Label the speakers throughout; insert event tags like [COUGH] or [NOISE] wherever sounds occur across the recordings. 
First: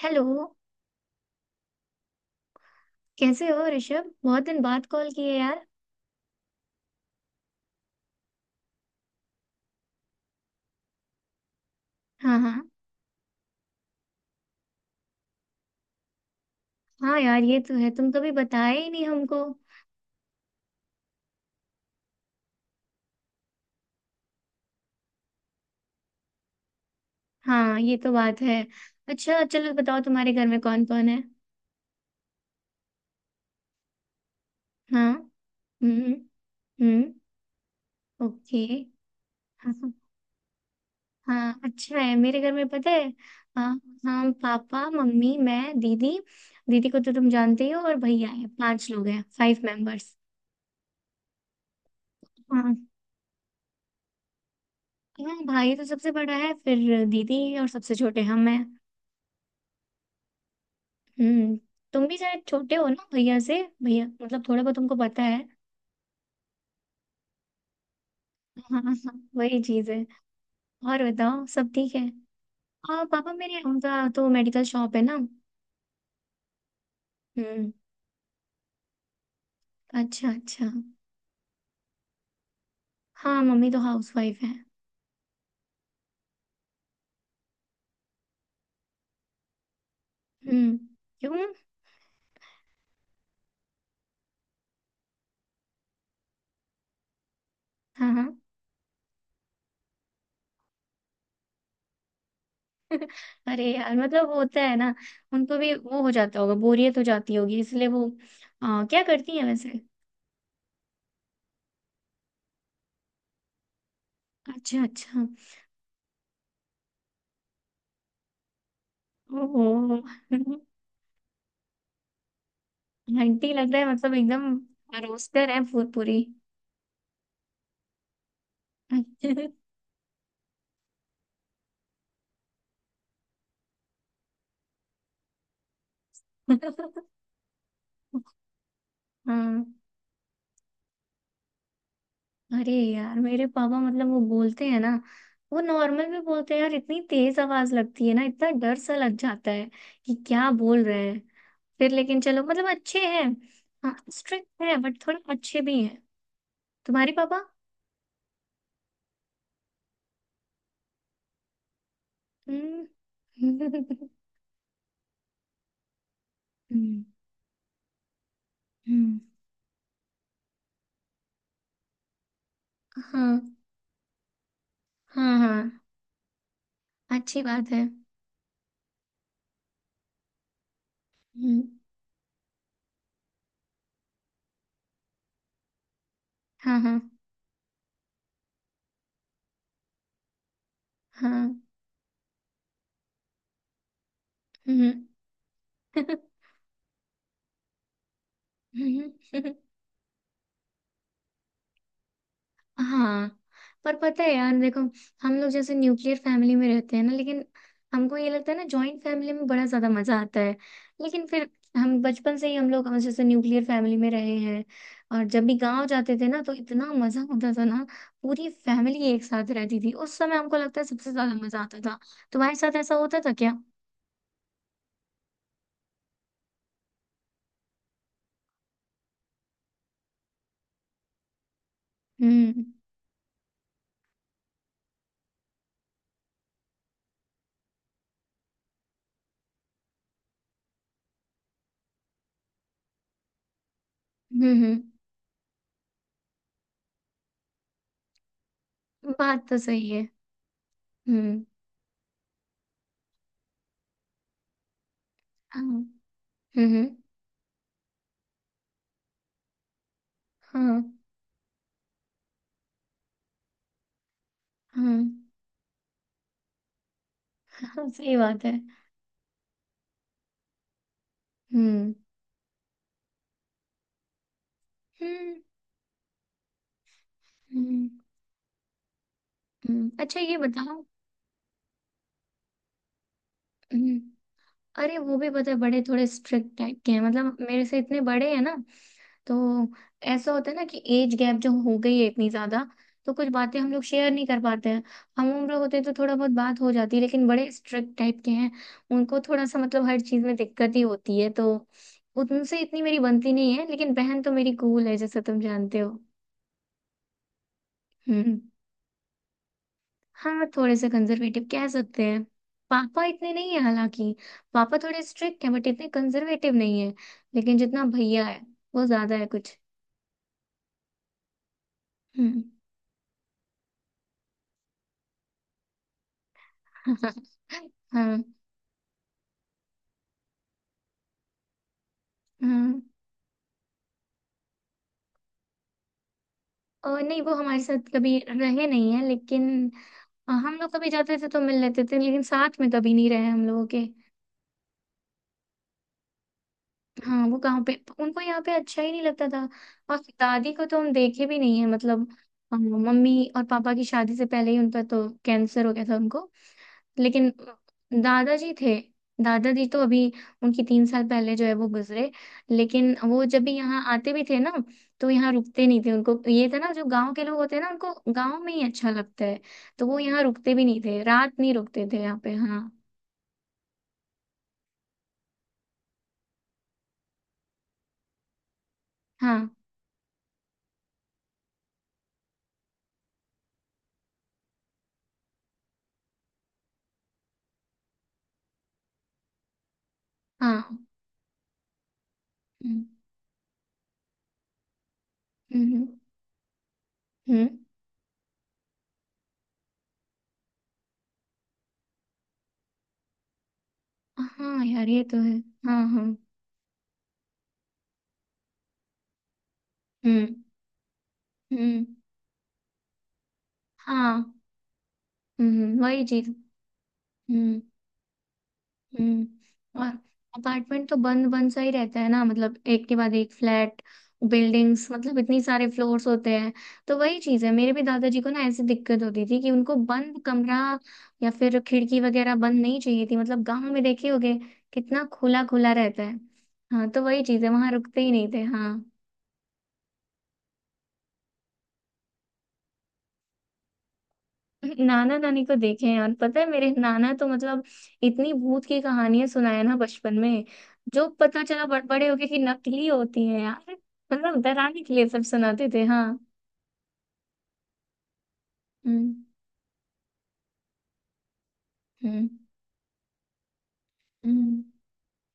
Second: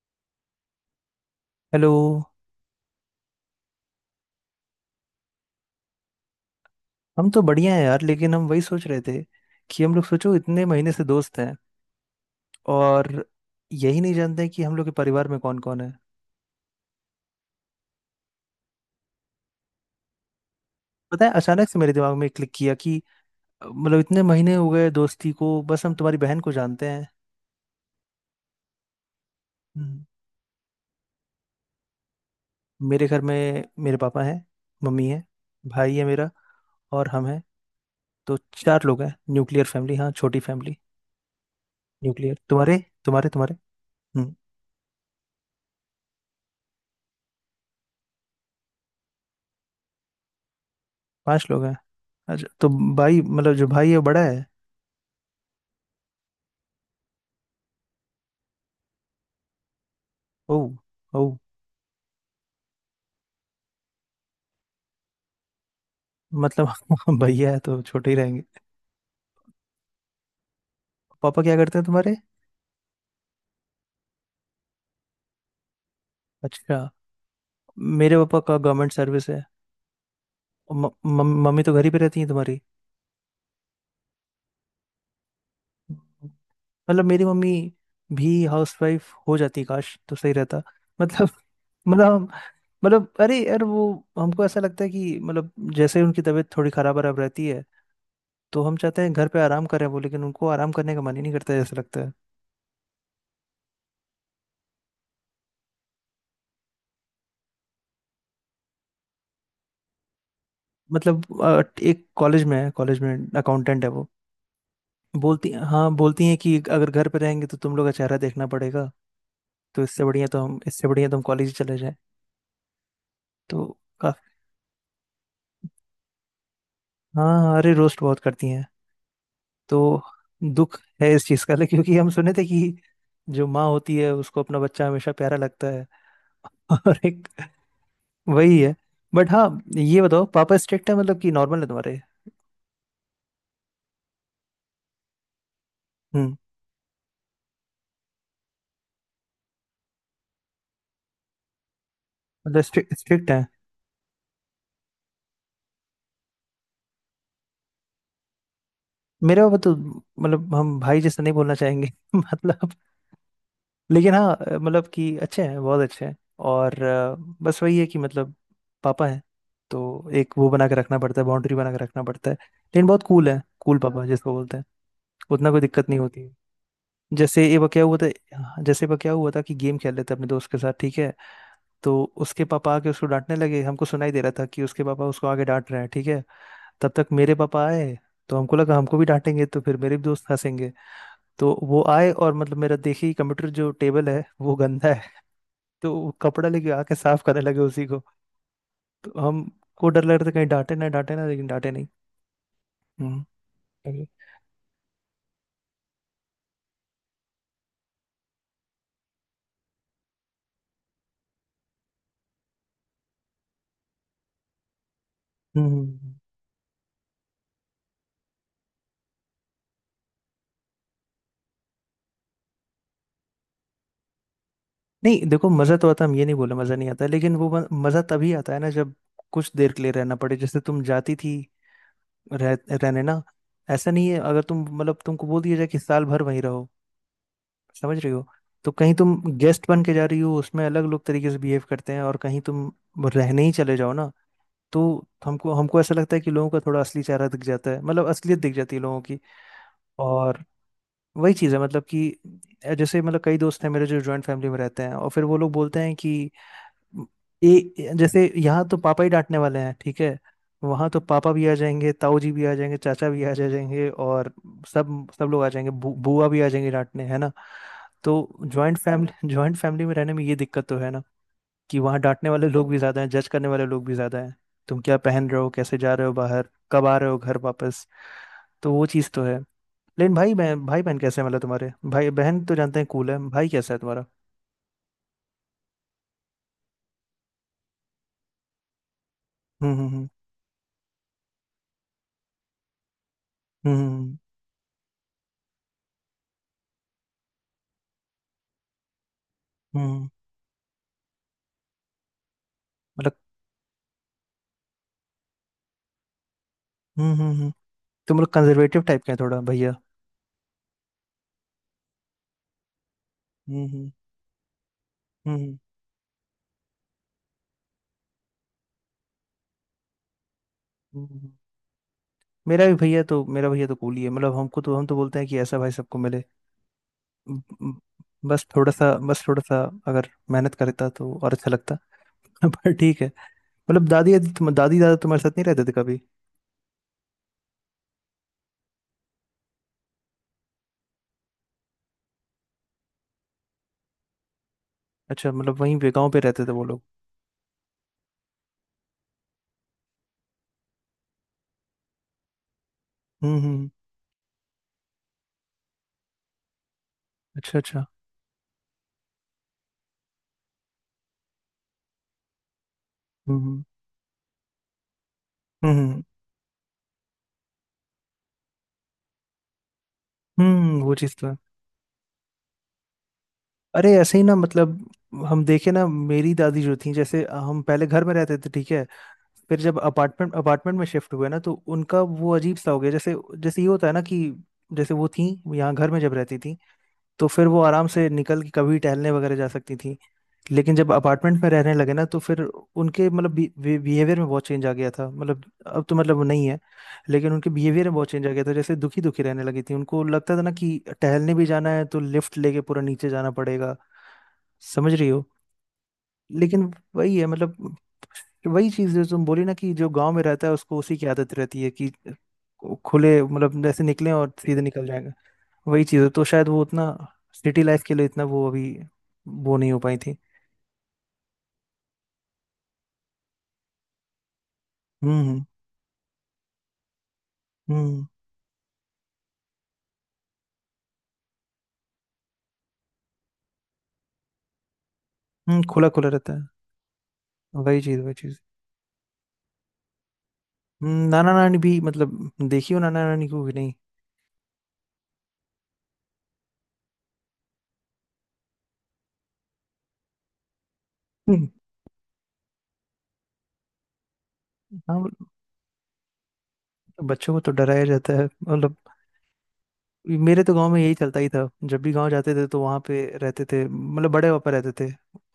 Speaker 1: Hello.
Speaker 2: Hello.
Speaker 1: कैसे हो ऋषभ? बहुत दिन बाद कॉल किए यार।
Speaker 2: हम तो बढ़िया हैं यार, लेकिन हम वही सोच रहे थे कि हम लोग सोचो इतने महीने से दोस्त हैं
Speaker 1: हाँ हाँ।
Speaker 2: और यही नहीं जानते हैं कि हम लोग के परिवार में कौन कौन है।
Speaker 1: हाँ यार, ये तो है, तुम कभी बताए ही नहीं हमको।
Speaker 2: पता है, अचानक से मेरे दिमाग में क्लिक किया कि मतलब इतने महीने हो गए दोस्ती को, बस हम तुम्हारी बहन को जानते हैं।
Speaker 1: हाँ ये तो बात है। अच्छा चलो बताओ
Speaker 2: हम्म।
Speaker 1: तुम्हारे घर में कौन कौन है।
Speaker 2: मेरे घर में मेरे पापा हैं, मम्मी
Speaker 1: हाँ।
Speaker 2: है, भाई है
Speaker 1: हम्म।
Speaker 2: मेरा और
Speaker 1: हम्म।
Speaker 2: हम हैं। तो
Speaker 1: ओके।
Speaker 2: चार लोग हैं, न्यूक्लियर
Speaker 1: हाँ हाँ।
Speaker 2: फैमिली, हाँ छोटी फैमिली।
Speaker 1: हाँ, अच्छा है।
Speaker 2: न्यूक्लियर
Speaker 1: मेरे घर में
Speaker 2: तुम्हारे
Speaker 1: पता है,
Speaker 2: तुम्हारे तुम्हारे।
Speaker 1: हाँ हाँ,
Speaker 2: हम्म,
Speaker 1: पापा मम्मी मैं दीदी। दीदी को तो तुम जानते ही हो और भैया है, पांच लोग हैं, फाइव मेंबर्स।
Speaker 2: पांच लोग हैं। अच्छा तो
Speaker 1: हाँ।
Speaker 2: भाई मतलब जो भाई है वो बड़ा है।
Speaker 1: हाँ भाई तो सबसे बड़ा है, फिर दीदी और सबसे छोटे हम हैं।
Speaker 2: ओ।
Speaker 1: हम्म। तुम भी शायद छोटे हो ना भैया से, भैया मतलब थोड़ा बहुत तुमको पता है।
Speaker 2: मतलब [LAUGHS] भैया है तो छोटे ही रहेंगे।
Speaker 1: [LAUGHS] हाँ हाँ वही चीज है। और
Speaker 2: पापा
Speaker 1: बताओ
Speaker 2: क्या
Speaker 1: सब
Speaker 2: करते हैं
Speaker 1: ठीक है?
Speaker 2: तुम्हारे?
Speaker 1: और पापा मेरे, उनका तो मेडिकल शॉप है ना।
Speaker 2: अच्छा,
Speaker 1: हम्म।
Speaker 2: मेरे पापा का गवर्नमेंट सर्विस है।
Speaker 1: अच्छा अच्छा।
Speaker 2: और मम्मी तो घर ही पे रहती है तुम्हारी?
Speaker 1: हाँ मम्मी तो हाउस वाइफ है।
Speaker 2: मतलब मेरी मम्मी भी हाउसवाइफ हो जाती काश तो सही रहता।
Speaker 1: हम्म।
Speaker 2: मतलब
Speaker 1: क्यों?
Speaker 2: मतलब मतलब अरे यार वो, हमको ऐसा लगता है कि मतलब जैसे उनकी तबीयत थोड़ी खराब खराब रहती है।
Speaker 1: हाँ हाँ।
Speaker 2: तो हम चाहते हैं घर पे आराम करें वो, लेकिन उनको आराम करने का मन ही नहीं करता है, ऐसा लगता है।
Speaker 1: अरे यार मतलब वो होता है ना, उनको भी वो हो जाता होगा, बोरियत हो जाती होगी इसलिए वो। क्या करती है वैसे?
Speaker 2: मतलब एक कॉलेज में है, कॉलेज में अकाउंटेंट है वो।
Speaker 1: अच्छा अच्छा।
Speaker 2: बोलती हाँ, बोलती हैं कि अगर घर पे रहेंगे तो तुम लोग का चेहरा देखना पड़ेगा। तो
Speaker 1: ओह।
Speaker 2: इससे बढ़िया तो
Speaker 1: [LAUGHS]
Speaker 2: हम, इससे बढ़िया तो हम कॉलेज चले जाएं।
Speaker 1: आंटी
Speaker 2: तो
Speaker 1: लग रहा है मतलब
Speaker 2: काफी।
Speaker 1: एकदम। रोस्टर है पूरी।
Speaker 2: हाँ हाँ, अरे रोस्ट बहुत करती हैं।
Speaker 1: [LAUGHS]
Speaker 2: तो दुख है इस चीज़ का [LAUGHS] लेकिन क्योंकि हम सुने थे कि जो माँ होती है उसको अपना बच्चा हमेशा प्यारा लगता है। [LAUGHS] और
Speaker 1: [LAUGHS]
Speaker 2: एक वही है। बट हाँ,
Speaker 1: हाँ।
Speaker 2: ये बताओ पापा स्ट्रिक्ट है मतलब कि नॉर्मल है तुम्हारे?
Speaker 1: अरे यार मेरे पापा मतलब वो बोलते हैं ना, वो नॉर्मल में
Speaker 2: हम्म।
Speaker 1: बोलते हैं यार, इतनी तेज आवाज लगती है ना, इतना डर सा लग जाता है कि क्या बोल रहे हैं। फिर लेकिन चलो
Speaker 2: मतलब
Speaker 1: मतलब
Speaker 2: स्ट्रिक्ट
Speaker 1: अच्छे हैं।
Speaker 2: स्ट्रिक्ट है।
Speaker 1: हाँ स्ट्रिक्ट है बट थोड़े अच्छे भी हैं। तुम्हारे पापा?
Speaker 2: मेरे पापा तो मतलब हम भाई जैसा नहीं बोलना चाहेंगे [LAUGHS] मतलब
Speaker 1: हम्म।
Speaker 2: लेकिन
Speaker 1: [LAUGHS]
Speaker 2: हाँ मतलब कि अच्छे हैं बहुत अच्छे हैं। और
Speaker 1: हम्म।
Speaker 2: बस वही है कि मतलब पापा
Speaker 1: हम्म।
Speaker 2: हैं। तो एक वो बना के रखना पड़ता है, बाउंड्री बना के रखना पड़ता है, लेकिन बहुत कूल
Speaker 1: हाँ
Speaker 2: है, कूल पापा जिसको बोलते हैं।
Speaker 1: हाँ।
Speaker 2: उतना
Speaker 1: हाँ,
Speaker 2: कोई दिक्कत नहीं होती है।
Speaker 1: अच्छी
Speaker 2: जैसे एक बार
Speaker 1: बात
Speaker 2: क्या
Speaker 1: है।
Speaker 2: हुआ था। हाँ, जैसे एक बार क्या हुआ था कि गेम खेल रहे थे अपने दोस्त के साथ, ठीक है।
Speaker 1: हम्म।
Speaker 2: तो उसके पापा आके उसको डांटने लगे, हमको सुनाई दे रहा था कि उसके पापा उसको आगे डांट रहे हैं, ठीक है।
Speaker 1: हाँ
Speaker 2: तब तक
Speaker 1: हाँ
Speaker 2: मेरे पापा आए। तो हमको लगा हमको भी डांटेंगे तो फिर मेरे भी दोस्त हंसेंगे। तो
Speaker 1: हाँ।
Speaker 2: वो आए और मतलब मेरा देखिए कंप्यूटर जो टेबल है वो
Speaker 1: हम्म।
Speaker 2: गंदा है। तो वो कपड़ा लेके आके साफ करने लगे उसी को। तो
Speaker 1: [LAUGHS] [LAUGHS]
Speaker 2: हमको डर लग रहा था कहीं डांटे ना, डांटे ना, लेकिन डांटे नहीं। हम्म।
Speaker 1: हाँ। पर
Speaker 2: अरे।
Speaker 1: पता है यार देखो, हम लोग जैसे न्यूक्लियर फैमिली में रहते हैं ना, लेकिन हमको ये लगता है ना जॉइंट फैमिली में बड़ा ज्यादा मजा आता है। लेकिन फिर हम बचपन से ही हम लोग जैसे न्यूक्लियर फैमिली में रहे हैं। और जब भी गांव
Speaker 2: हम्म।
Speaker 1: जाते थे ना तो इतना मजा होता था ना। पूरी फैमिली एक साथ रहती थी उस समय, हमको लगता है सबसे ज्यादा मजा आता था। तुम्हारे साथ ऐसा होता था क्या?
Speaker 2: नहीं देखो, मजा तो आता है, हम ये नहीं बोले मजा नहीं आता है, लेकिन वो मजा तभी आता है ना जब कुछ देर के लिए रहना पड़े, जैसे तुम जाती थी।
Speaker 1: हम्म
Speaker 2: रहने ना। ऐसा नहीं है, अगर तुम मतलब तुमको बोल दिया जाए कि साल भर वहीं रहो, समझ रही हो। तो कहीं तुम गेस्ट बन के जा रही हो उसमें अलग लोग तरीके से बिहेव करते हैं और कहीं तुम रहने ही चले जाओ ना।
Speaker 1: हम्म।
Speaker 2: तो हमको हमको ऐसा लगता है कि लोगों का थोड़ा असली चेहरा दिख जाता है, मतलब असलियत दिख जाती है लोगों की।
Speaker 1: बात तो सही है।
Speaker 2: और वही
Speaker 1: हम्म।
Speaker 2: चीज़ है मतलब कि जैसे मतलब कई दोस्त हैं मेरे जो जॉइंट फैमिली में रहते हैं और फिर वो लोग
Speaker 1: हाँ।
Speaker 2: बोलते हैं कि
Speaker 1: हम्म।
Speaker 2: जैसे यहाँ तो पापा ही डांटने वाले हैं, ठीक है।
Speaker 1: हाँ
Speaker 2: वहाँ तो पापा भी आ जाएंगे, ताऊ जी भी आ जाएंगे, चाचा भी आ जाएंगे और
Speaker 1: हाँ।
Speaker 2: सब सब लोग आ जाएंगे, बुआ भी आ जाएंगे डांटने, है ना।
Speaker 1: हाँ,
Speaker 2: तो
Speaker 1: सही बात है।
Speaker 2: जॉइंट फैमिली, जॉइंट फैमिली [LAUGHS] में रहने में ये दिक्कत तो है ना कि
Speaker 1: हम्म।
Speaker 2: वहाँ डांटने वाले लोग भी ज्यादा हैं, जज करने वाले लोग भी ज्यादा हैं। तुम क्या पहन
Speaker 1: हम्म
Speaker 2: रहे हो, कैसे जा रहे हो बाहर, कब आ रहे हो घर वापस।
Speaker 1: हम्म।
Speaker 2: तो वो चीज़ तो है।
Speaker 1: हम्म।
Speaker 2: लेकिन
Speaker 1: अच्छा
Speaker 2: भाई
Speaker 1: ये
Speaker 2: बहन, भाई
Speaker 1: बताओ।
Speaker 2: बहन कैसे हैं मतलब तुम्हारे? भाई बहन तो जानते हैं, कूल है, भाई कैसा है
Speaker 1: हम्म।
Speaker 2: तुम्हारा?
Speaker 1: अरे वो भी पता है, बड़े थोड़े स्ट्रिक्ट टाइप के हैं मतलब, मेरे से इतने बड़े हैं ना, तो
Speaker 2: हम्म हम्म हम्म
Speaker 1: ऐसा होता है ना कि एज गैप जो हो गई है इतनी ज्यादा, तो कुछ बातें हम लोग शेयर
Speaker 2: हम्म
Speaker 1: नहीं कर पाते हैं। हम उम्र होते तो थोड़ा बहुत बात हो जाती है, लेकिन बड़े स्ट्रिक्ट टाइप के हैं। उनको थोड़ा सा
Speaker 2: हम्म
Speaker 1: मतलब
Speaker 2: हम्म,
Speaker 1: हर
Speaker 2: हम्म,
Speaker 1: चीज में दिक्कत ही होती है, तो उनसे इतनी मेरी
Speaker 2: मतलब
Speaker 1: बनती नहीं है। लेकिन बहन तो मेरी कूल है, जैसे तुम जानते हो।
Speaker 2: हम्म हम्म हम्म। तुम लोग
Speaker 1: हम्म।
Speaker 2: कंजर्वेटिव टाइप के हैं थोड़ा भैया?
Speaker 1: हाँ, थोड़े से कंजर्वेटिव कह सकते हैं। पापा इतने नहीं है
Speaker 2: हम्म हम्म
Speaker 1: हालांकि। पापा थोड़े
Speaker 2: हम्म
Speaker 1: स्ट्रिक्ट हैं
Speaker 2: हम्म,
Speaker 1: बट इतने कंजर्वेटिव नहीं है। लेकिन जितना भैया है वो ज्यादा है कुछ।
Speaker 2: हम्म।
Speaker 1: हम्म।
Speaker 2: मेरा भी भैया तो, मेरा भैया तो कूल ही है, मतलब हमको तो, हम तो बोलते हैं कि ऐसा भाई सबको मिले।
Speaker 1: [LAUGHS]
Speaker 2: ब- ब-
Speaker 1: हाँ
Speaker 2: बस थोड़ा सा, बस थोड़ा सा अगर मेहनत करता तो और अच्छा लगता। [LAUGHS] पर
Speaker 1: हाँ।
Speaker 2: ठीक है। मतलब दादी दादी दादी दादा तुम्हारे साथ नहीं रहते थे कभी?
Speaker 1: और नहीं, वो हमारे साथ कभी रहे नहीं है लेकिन हम लोग कभी जाते थे तो मिल लेते थे, लेकिन साथ में कभी नहीं रहे हम लोगों के।
Speaker 2: अच्छा, मतलब वहीं पे गाँव पे रहते थे वो लोग।
Speaker 1: हाँ वो कहाँ पे, उनको यहाँ पे अच्छा ही नहीं लगता था। और दादी को तो हम देखे भी नहीं है, मतलब मम्मी
Speaker 2: हम्म
Speaker 1: और
Speaker 2: हम्म हम्म।
Speaker 1: पापा की शादी से पहले ही उनका तो कैंसर हो गया था उनको। लेकिन
Speaker 2: अच्छा अच्छा।
Speaker 1: दादाजी थे। दादाजी तो अभी, उनकी तीन साल पहले जो है वो गुजरे। लेकिन वो
Speaker 2: हम्म
Speaker 1: जब भी
Speaker 2: हम्म
Speaker 1: यहाँ आते भी थे ना, तो यहाँ रुकते नहीं थे।
Speaker 2: हम्म
Speaker 1: उनको ये था ना, जो गांव के लोग होते हैं ना उनको गांव में ही अच्छा लगता है। तो वो यहाँ रुकते भी नहीं
Speaker 2: वो
Speaker 1: थे,
Speaker 2: चीज़ तो है।
Speaker 1: रात नहीं रुकते थे यहाँ पे, हाँ।
Speaker 2: अरे ऐसे ही ना मतलब, हम देखे ना मेरी दादी जो थी, जैसे हम पहले घर में रहते थे, ठीक है।
Speaker 1: हाँ
Speaker 2: फिर जब अपार्टमेंट, अपार्टमेंट में शिफ्ट हुए ना तो उनका वो अजीब सा हो गया। जैसे, जैसे ये होता है ना कि जैसे वो थी, यहाँ घर में जब रहती थी तो फिर वो आराम से निकल के कभी टहलने वगैरह जा सकती थी। लेकिन
Speaker 1: हाँ।
Speaker 2: जब अपार्टमेंट में रहने लगे ना तो फिर
Speaker 1: हम्म
Speaker 2: उनके मतलब बिहेवियर में बहुत चेंज आ गया था, मतलब अब
Speaker 1: हम्म
Speaker 2: तो मतलब वो नहीं है। लेकिन
Speaker 1: हम्म।
Speaker 2: उनके बिहेवियर में बहुत चेंज आ गया था, जैसे दुखी दुखी रहने लगी थी, उनको लगता था ना कि टहलने भी जाना है तो लिफ्ट लेके पूरा नीचे जाना पड़ेगा,
Speaker 1: हाँ यार
Speaker 2: समझ
Speaker 1: ये
Speaker 2: रही
Speaker 1: तो
Speaker 2: हो।
Speaker 1: है। हाँ हाँ।
Speaker 2: लेकिन वही है मतलब, वही चीज जो तुम बोली ना कि जो गांव में
Speaker 1: हम्म
Speaker 2: रहता है उसको उसी की आदत रहती है
Speaker 1: हम्म।
Speaker 2: कि खुले, मतलब जैसे निकलें
Speaker 1: हाँ।
Speaker 2: और सीधे निकल जाएंगे। वही चीज
Speaker 1: वही
Speaker 2: है, तो
Speaker 1: चीज।
Speaker 2: शायद वो उतना
Speaker 1: हम्म।
Speaker 2: सिटी लाइफ के लिए इतना वो अभी वो नहीं हो
Speaker 1: हम्म। और
Speaker 2: पाई थी।
Speaker 1: अपार्टमेंट तो बंद बंद सा ही रहता है ना, मतलब एक के बाद एक फ्लैट। बिल्डिंग्स मतलब
Speaker 2: हम्म
Speaker 1: इतनी
Speaker 2: हम्म
Speaker 1: सारे फ्लोर्स होते हैं। तो वही चीज है, मेरे भी
Speaker 2: हम्म।
Speaker 1: दादाजी को ना ऐसी दिक्कत होती थी कि उनको बंद कमरा या फिर खिड़की वगैरह बंद नहीं चाहिए थी। मतलब गांव में देखे होगे कितना खुला
Speaker 2: हम्म,
Speaker 1: खुला
Speaker 2: खुला
Speaker 1: रहता
Speaker 2: खुला
Speaker 1: है।
Speaker 2: रहता है।
Speaker 1: हाँ तो वही चीज है, वहां
Speaker 2: वही
Speaker 1: रुकते
Speaker 2: चीज,
Speaker 1: ही
Speaker 2: वही
Speaker 1: नहीं
Speaker 2: चीज।
Speaker 1: थे, हाँ।
Speaker 2: नाना नानी भी मतलब देखी हो नाना नानी को कि नहीं?
Speaker 1: नाना नानी को देखे हैं यार। पता है मेरे नाना तो मतलब, इतनी भूत की कहानियां सुनाए ना बचपन में, जो पता
Speaker 2: हम्म,
Speaker 1: चला बड़े होके कि नकली होती हैं यार। मतलब डराने के
Speaker 2: हाँ
Speaker 1: लिए सब
Speaker 2: मतलब
Speaker 1: सुनाते थे, हाँ।
Speaker 2: बच्चों को तो डराया जाता है मतलब।
Speaker 1: हम्म
Speaker 2: मेरे तो गांव में यही चलता ही था, जब भी गांव
Speaker 1: हम्म
Speaker 2: जाते थे तो वहां पे रहते थे मतलब बड़े पापा
Speaker 1: हम्म।
Speaker 2: रहते थे।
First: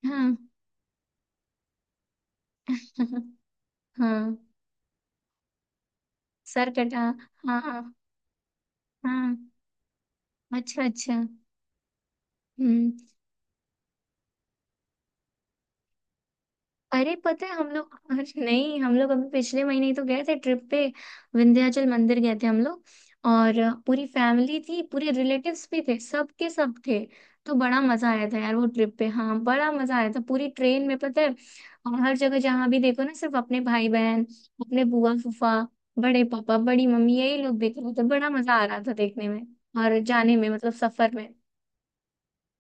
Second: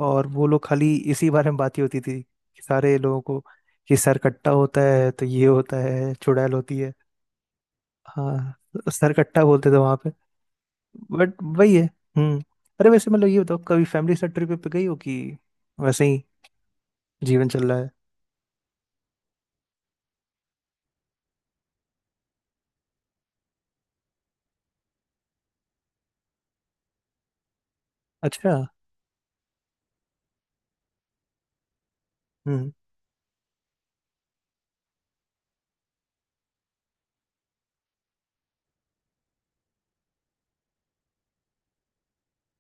Speaker 2: और
Speaker 1: हाँ।
Speaker 2: वो लोग खाली इसी बारे में बात ही होती थी कि सारे लोगों
Speaker 1: [LAUGHS]
Speaker 2: को कि सर
Speaker 1: हाँ
Speaker 2: कट्टा होता है तो ये होता है, चुड़ैल
Speaker 1: सर
Speaker 2: होती है।
Speaker 1: कटा। हाँ
Speaker 2: हाँ सर
Speaker 1: हाँ।
Speaker 2: कट्टा बोलते थे वहां पे।
Speaker 1: अच्छा अच्छा।
Speaker 2: बट वही है। हम्म। अरे
Speaker 1: हम्म।
Speaker 2: वैसे मतलब ये बताओ कभी फैमिली से ट्रिप पे गई हो कि वैसे ही
Speaker 1: अरे पता
Speaker 2: जीवन
Speaker 1: है
Speaker 2: चल
Speaker 1: हम
Speaker 2: रहा है।
Speaker 1: लोग [LAUGHS] अरे नहीं, हम लोग अभी पिछले महीने ही तो गए थे ट्रिप पे। विंध्याचल मंदिर गए थे हम लोग। और पूरी फैमिली थी, पूरे रिलेटिव्स भी थे, सब के सब थे। तो बड़ा मजा आया था यार
Speaker 2: अच्छा।
Speaker 1: वो ट्रिप पे। हाँ बड़ा मजा आया था। पूरी ट्रेन में पता है, और हर जगह जहाँ
Speaker 2: हम्म
Speaker 1: भी देखो ना, सिर्फ अपने भाई बहन, अपने बुआ फूफा, बड़े पापा बड़ी मम्मी, यही लोग देख रहे थे। बड़ा मजा आ रहा था देखने में, और जाने में मतलब सफर में।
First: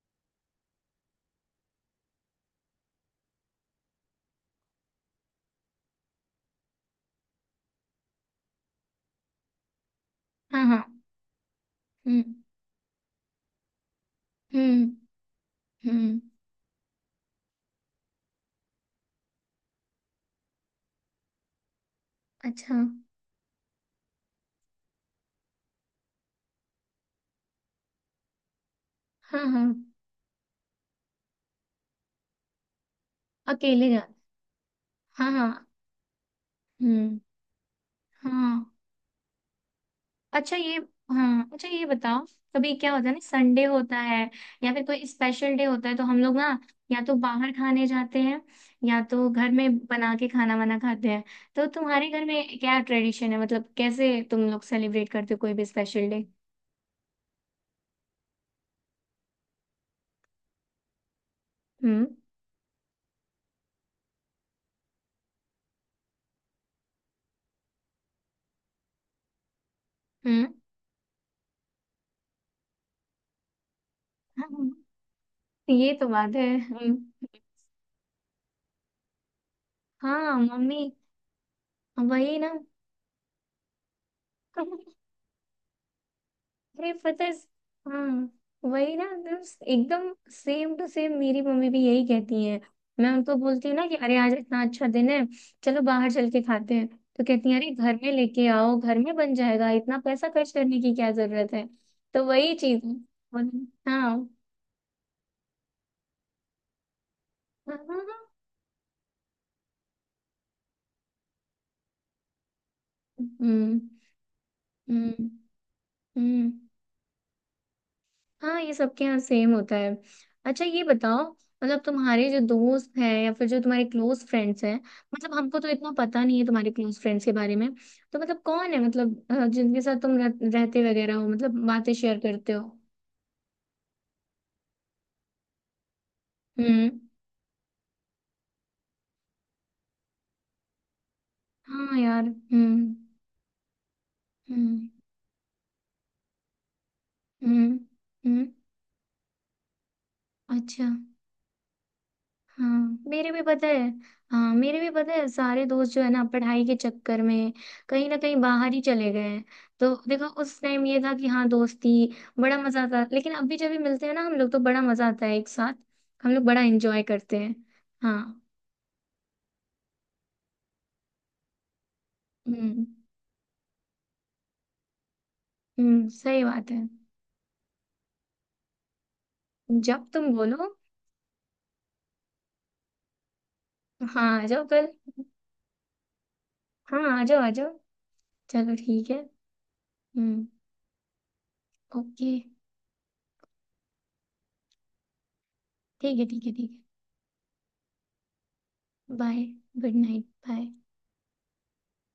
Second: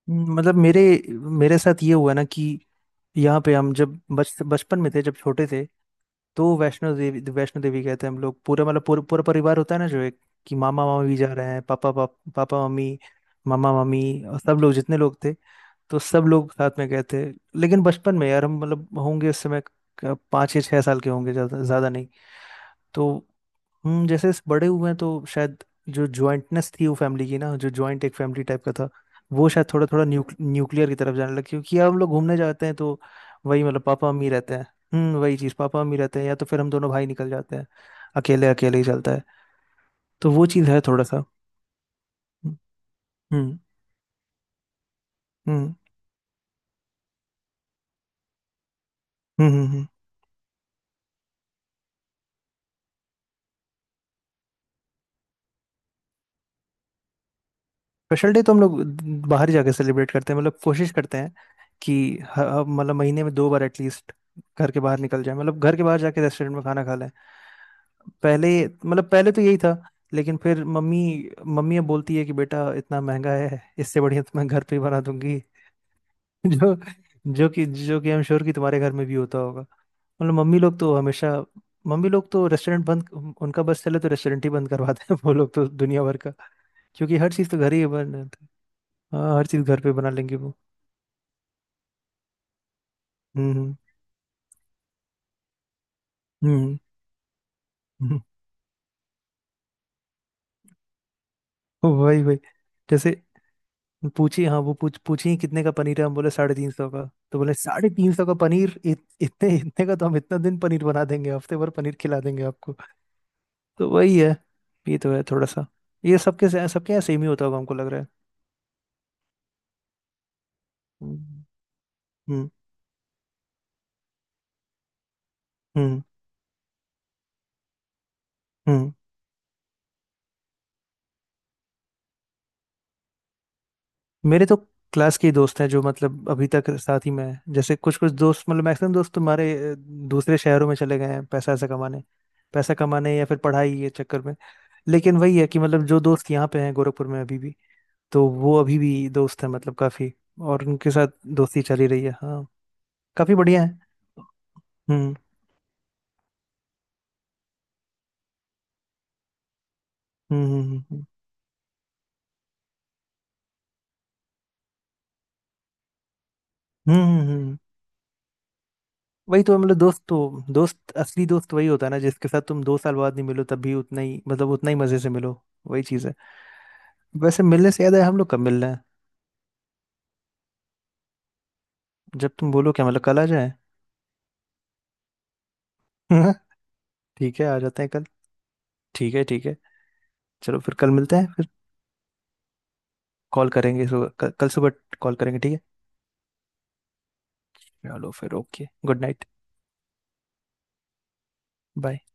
Speaker 2: मतलब मेरे, साथ ये हुआ ना कि यहाँ पे हम जब बच बचपन में थे, जब छोटे थे तो वैष्णो देवी, वैष्णो देवी गए थे हम लोग, पूरा मतलब पूरा पूरा परिवार होता है ना जो एक, कि
Speaker 1: हाँ
Speaker 2: मामा
Speaker 1: हाँ।
Speaker 2: मामी भी जा रहे हैं,
Speaker 1: हम्म
Speaker 2: पापा मम्मी, मामा मामी और सब लोग
Speaker 1: हम्म
Speaker 2: जितने लोग थे, तो
Speaker 1: हम्म।
Speaker 2: सब लोग साथ में गए थे। लेकिन बचपन में यार हम मतलब होंगे उस समय पाँच या छह साल के होंगे, ज़्यादा ज़्यादा नहीं।
Speaker 1: अच्छा।
Speaker 2: तो हम जैसे इस बड़े हुए हैं तो शायद जो ज्वाइंटनेस थी वो फैमिली की ना, जो ज्वाइंट एक फैमिली टाइप का था,
Speaker 1: हाँ
Speaker 2: वो
Speaker 1: हाँ।
Speaker 2: शायद थोड़ा थोड़ा न्यूक्लियर की तरफ जाने लगा, क्योंकि अब हम लोग घूमने जाते हैं तो वही मतलब
Speaker 1: अकेले
Speaker 2: पापा
Speaker 1: जाते।
Speaker 2: मम्मी रहते हैं। हम्म,
Speaker 1: हाँ
Speaker 2: वही चीज़
Speaker 1: हाँ।
Speaker 2: पापा मम्मी रहते हैं या तो फिर हम दोनों भाई
Speaker 1: हम्म।
Speaker 2: निकल जाते हैं। अकेले,
Speaker 1: हाँ
Speaker 2: अकेले ही चलता है। तो वो
Speaker 1: अच्छा
Speaker 2: चीज़
Speaker 1: ये,
Speaker 2: है थोड़ा सा।
Speaker 1: हाँ अच्छा ये बताओ, कभी क्या होता है ना,
Speaker 2: हम्म
Speaker 1: संडे होता है या फिर कोई स्पेशल डे
Speaker 2: हम्म
Speaker 1: होता है तो हम लोग ना, या तो बाहर खाने जाते हैं, या तो घर
Speaker 2: हम्म हम्म
Speaker 1: में
Speaker 2: हम्म,
Speaker 1: बना के खाना वाना खाते हैं। तो तुम्हारे घर में क्या ट्रेडिशन है, मतलब कैसे तुम लोग सेलिब्रेट करते हो कोई भी स्पेशल डे?
Speaker 2: स्पेशल डे तो हम लोग बाहर ही जाके सेलिब्रेट करते हैं मतलब कोशिश करते हैं कि
Speaker 1: हम्म
Speaker 2: मतलब महीने में दो बार एटलीस्ट घर के बाहर निकल जाए, मतलब घर के बाहर जाके रेस्टोरेंट में खाना खा लें। पहले, मतलब पहले तो यही था। लेकिन
Speaker 1: हम्म।
Speaker 2: फिर मम्मी, मम्मी अब बोलती है कि बेटा इतना महंगा है, इससे बढ़िया तो मैं घर
Speaker 1: हाँ,
Speaker 2: पे ही बना दूंगी।
Speaker 1: ये तो बात
Speaker 2: [LAUGHS]
Speaker 1: है।
Speaker 2: जो,
Speaker 1: हम्म।
Speaker 2: जो कि आई एम श्योर कि तुम्हारे घर में भी होता होगा। मतलब
Speaker 1: हाँ
Speaker 2: मम्मी लोग
Speaker 1: मम्मी।
Speaker 2: तो हमेशा, मम्मी लोग
Speaker 1: वही
Speaker 2: तो
Speaker 1: ना।
Speaker 2: रेस्टोरेंट बंद, उनका बस चले तो रेस्टोरेंट ही बंद
Speaker 1: [LAUGHS]
Speaker 2: करवाते हैं वो लोग, तो दुनिया भर का,
Speaker 1: अरे
Speaker 2: क्योंकि
Speaker 1: पता है।
Speaker 2: हर चीज़ तो घर ही बन,
Speaker 1: हाँ वही ना
Speaker 2: हाँ
Speaker 1: एकदम।
Speaker 2: हर चीज घर पे बना
Speaker 1: एकदम
Speaker 2: लेंगे वो।
Speaker 1: सेम टू सेम, मेरी मम्मी भी यही कहती है। मैं उनको बोलती हूँ
Speaker 2: हम्म
Speaker 1: ना कि अरे आज इतना अच्छा दिन है, चलो बाहर चल के खाते
Speaker 2: हम्म
Speaker 1: हैं। तो कहती है अरे घर में
Speaker 2: हम्म,
Speaker 1: लेके आओ, घर में बन जाएगा, इतना पैसा खर्च करने की क्या जरूरत है। तो
Speaker 2: वही वही।
Speaker 1: वही चीज है।
Speaker 2: जैसे
Speaker 1: और- हाँ हाँ।
Speaker 2: पूछी हाँ, वो पूछ पूछी, "ये कितने का पनीर है?" हम बोले साढ़े तीन सौ का। तो बोले
Speaker 1: हाँ
Speaker 2: साढ़े
Speaker 1: हाँ।
Speaker 2: तीन सौ का पनीर, इतने इतने का तो हम इतना दिन पनीर बना देंगे, हफ्ते भर पनीर खिला देंगे आपको।
Speaker 1: हम्म
Speaker 2: तो वही है, ये तो है
Speaker 1: हम्म
Speaker 2: थोड़ा सा। ये सबके
Speaker 1: हम्म।
Speaker 2: सबके यहाँ सेम ही होता होगा, हमको लग रहा है।
Speaker 1: हाँ ये सबके यहाँ सेम होता है। अच्छा ये बताओ,
Speaker 2: हम्म
Speaker 1: मतलब तुम्हारे जो दोस्त हैं या फिर जो तुम्हारे क्लोज फ्रेंड्स हैं, मतलब हमको तो इतना
Speaker 2: हम्म
Speaker 1: पता नहीं है तुम्हारे क्लोज फ्रेंड्स के बारे में। तो मतलब कौन है,
Speaker 2: हम्म।
Speaker 1: मतलब जिनके साथ तुम रहते वगैरह हो, मतलब बातें शेयर करते हो।
Speaker 2: मेरे तो क्लास के ही दोस्त हैं जो मतलब अभी तक
Speaker 1: हम्म।
Speaker 2: साथ ही में हैं, जैसे कुछ कुछ दोस्त मतलब मैक्सिमम दोस्त तुम्हारे दूसरे शहरों में चले गए हैं पैसा ऐसा
Speaker 1: हाँ
Speaker 2: कमाने,
Speaker 1: यार।
Speaker 2: पैसा
Speaker 1: हम्म।
Speaker 2: कमाने या फिर पढ़ाई के चक्कर में।
Speaker 1: हम्म
Speaker 2: लेकिन वही है कि मतलब जो दोस्त यहाँ पे हैं गोरखपुर में अभी भी,
Speaker 1: हम्म
Speaker 2: तो
Speaker 1: हम्म।
Speaker 2: वो अभी भी दोस्त हैं मतलब काफी। और
Speaker 1: अच्छा।
Speaker 2: उनके साथ दोस्ती चली रही है, हाँ
Speaker 1: हाँ मेरे
Speaker 2: काफी
Speaker 1: भी
Speaker 2: बढ़िया
Speaker 1: पता
Speaker 2: है।
Speaker 1: है। हाँ मेरे भी पता
Speaker 2: हम्म
Speaker 1: है, सारे दोस्त जो है ना, पढ़ाई के चक्कर में कहीं ना कहीं बाहर ही चले गए हैं। तो देखो
Speaker 2: हम्म
Speaker 1: उस
Speaker 2: हम्म हम्म
Speaker 1: टाइम ये
Speaker 2: हम्म
Speaker 1: था कि हाँ दोस्ती बड़ा मजा आता, लेकिन अभी जब भी मिलते हैं ना हम लोग तो बड़ा मजा आता है एक साथ, हम लोग बड़ा
Speaker 2: हम्म,
Speaker 1: एंजॉय
Speaker 2: हम्म,
Speaker 1: करते हैं।
Speaker 2: हम्म।
Speaker 1: हाँ।
Speaker 2: वही तो है, मतलब दोस्त तो दोस्त, असली दोस्त वही होता है ना जिसके साथ तुम दो
Speaker 1: हम्म।
Speaker 2: साल बाद नहीं मिलो तब भी उतना ही, मतलब उतना ही मजे से मिलो। वही चीज
Speaker 1: हम्म,
Speaker 2: है।
Speaker 1: सही बात है।
Speaker 2: वैसे मिलने से याद है हम लोग कब मिलना है।
Speaker 1: जब तुम बोलो।
Speaker 2: जब तुम बोलो क्या, मतलब कल आ जाए?
Speaker 1: हाँ आ जाओ कल।
Speaker 2: [LAUGHS]
Speaker 1: हाँ आ
Speaker 2: ठीक
Speaker 1: जाओ
Speaker 2: है,
Speaker 1: आ
Speaker 2: आ
Speaker 1: जाओ।
Speaker 2: जाते हैं कल।
Speaker 1: चलो ठीक
Speaker 2: ठीक
Speaker 1: है।
Speaker 2: है, ठीक है।
Speaker 1: हम्म।
Speaker 2: चलो फिर कल मिलते हैं फिर।
Speaker 1: ओके।
Speaker 2: कॉल करेंगे सुबह कल, कल सुबह कॉल करेंगे, ठीक है।
Speaker 1: ठीक है ठीक है ठीक।
Speaker 2: चलो फिर, ओके, गुड
Speaker 1: है
Speaker 2: night.
Speaker 1: Bye. Good night bye.
Speaker 2: Bye.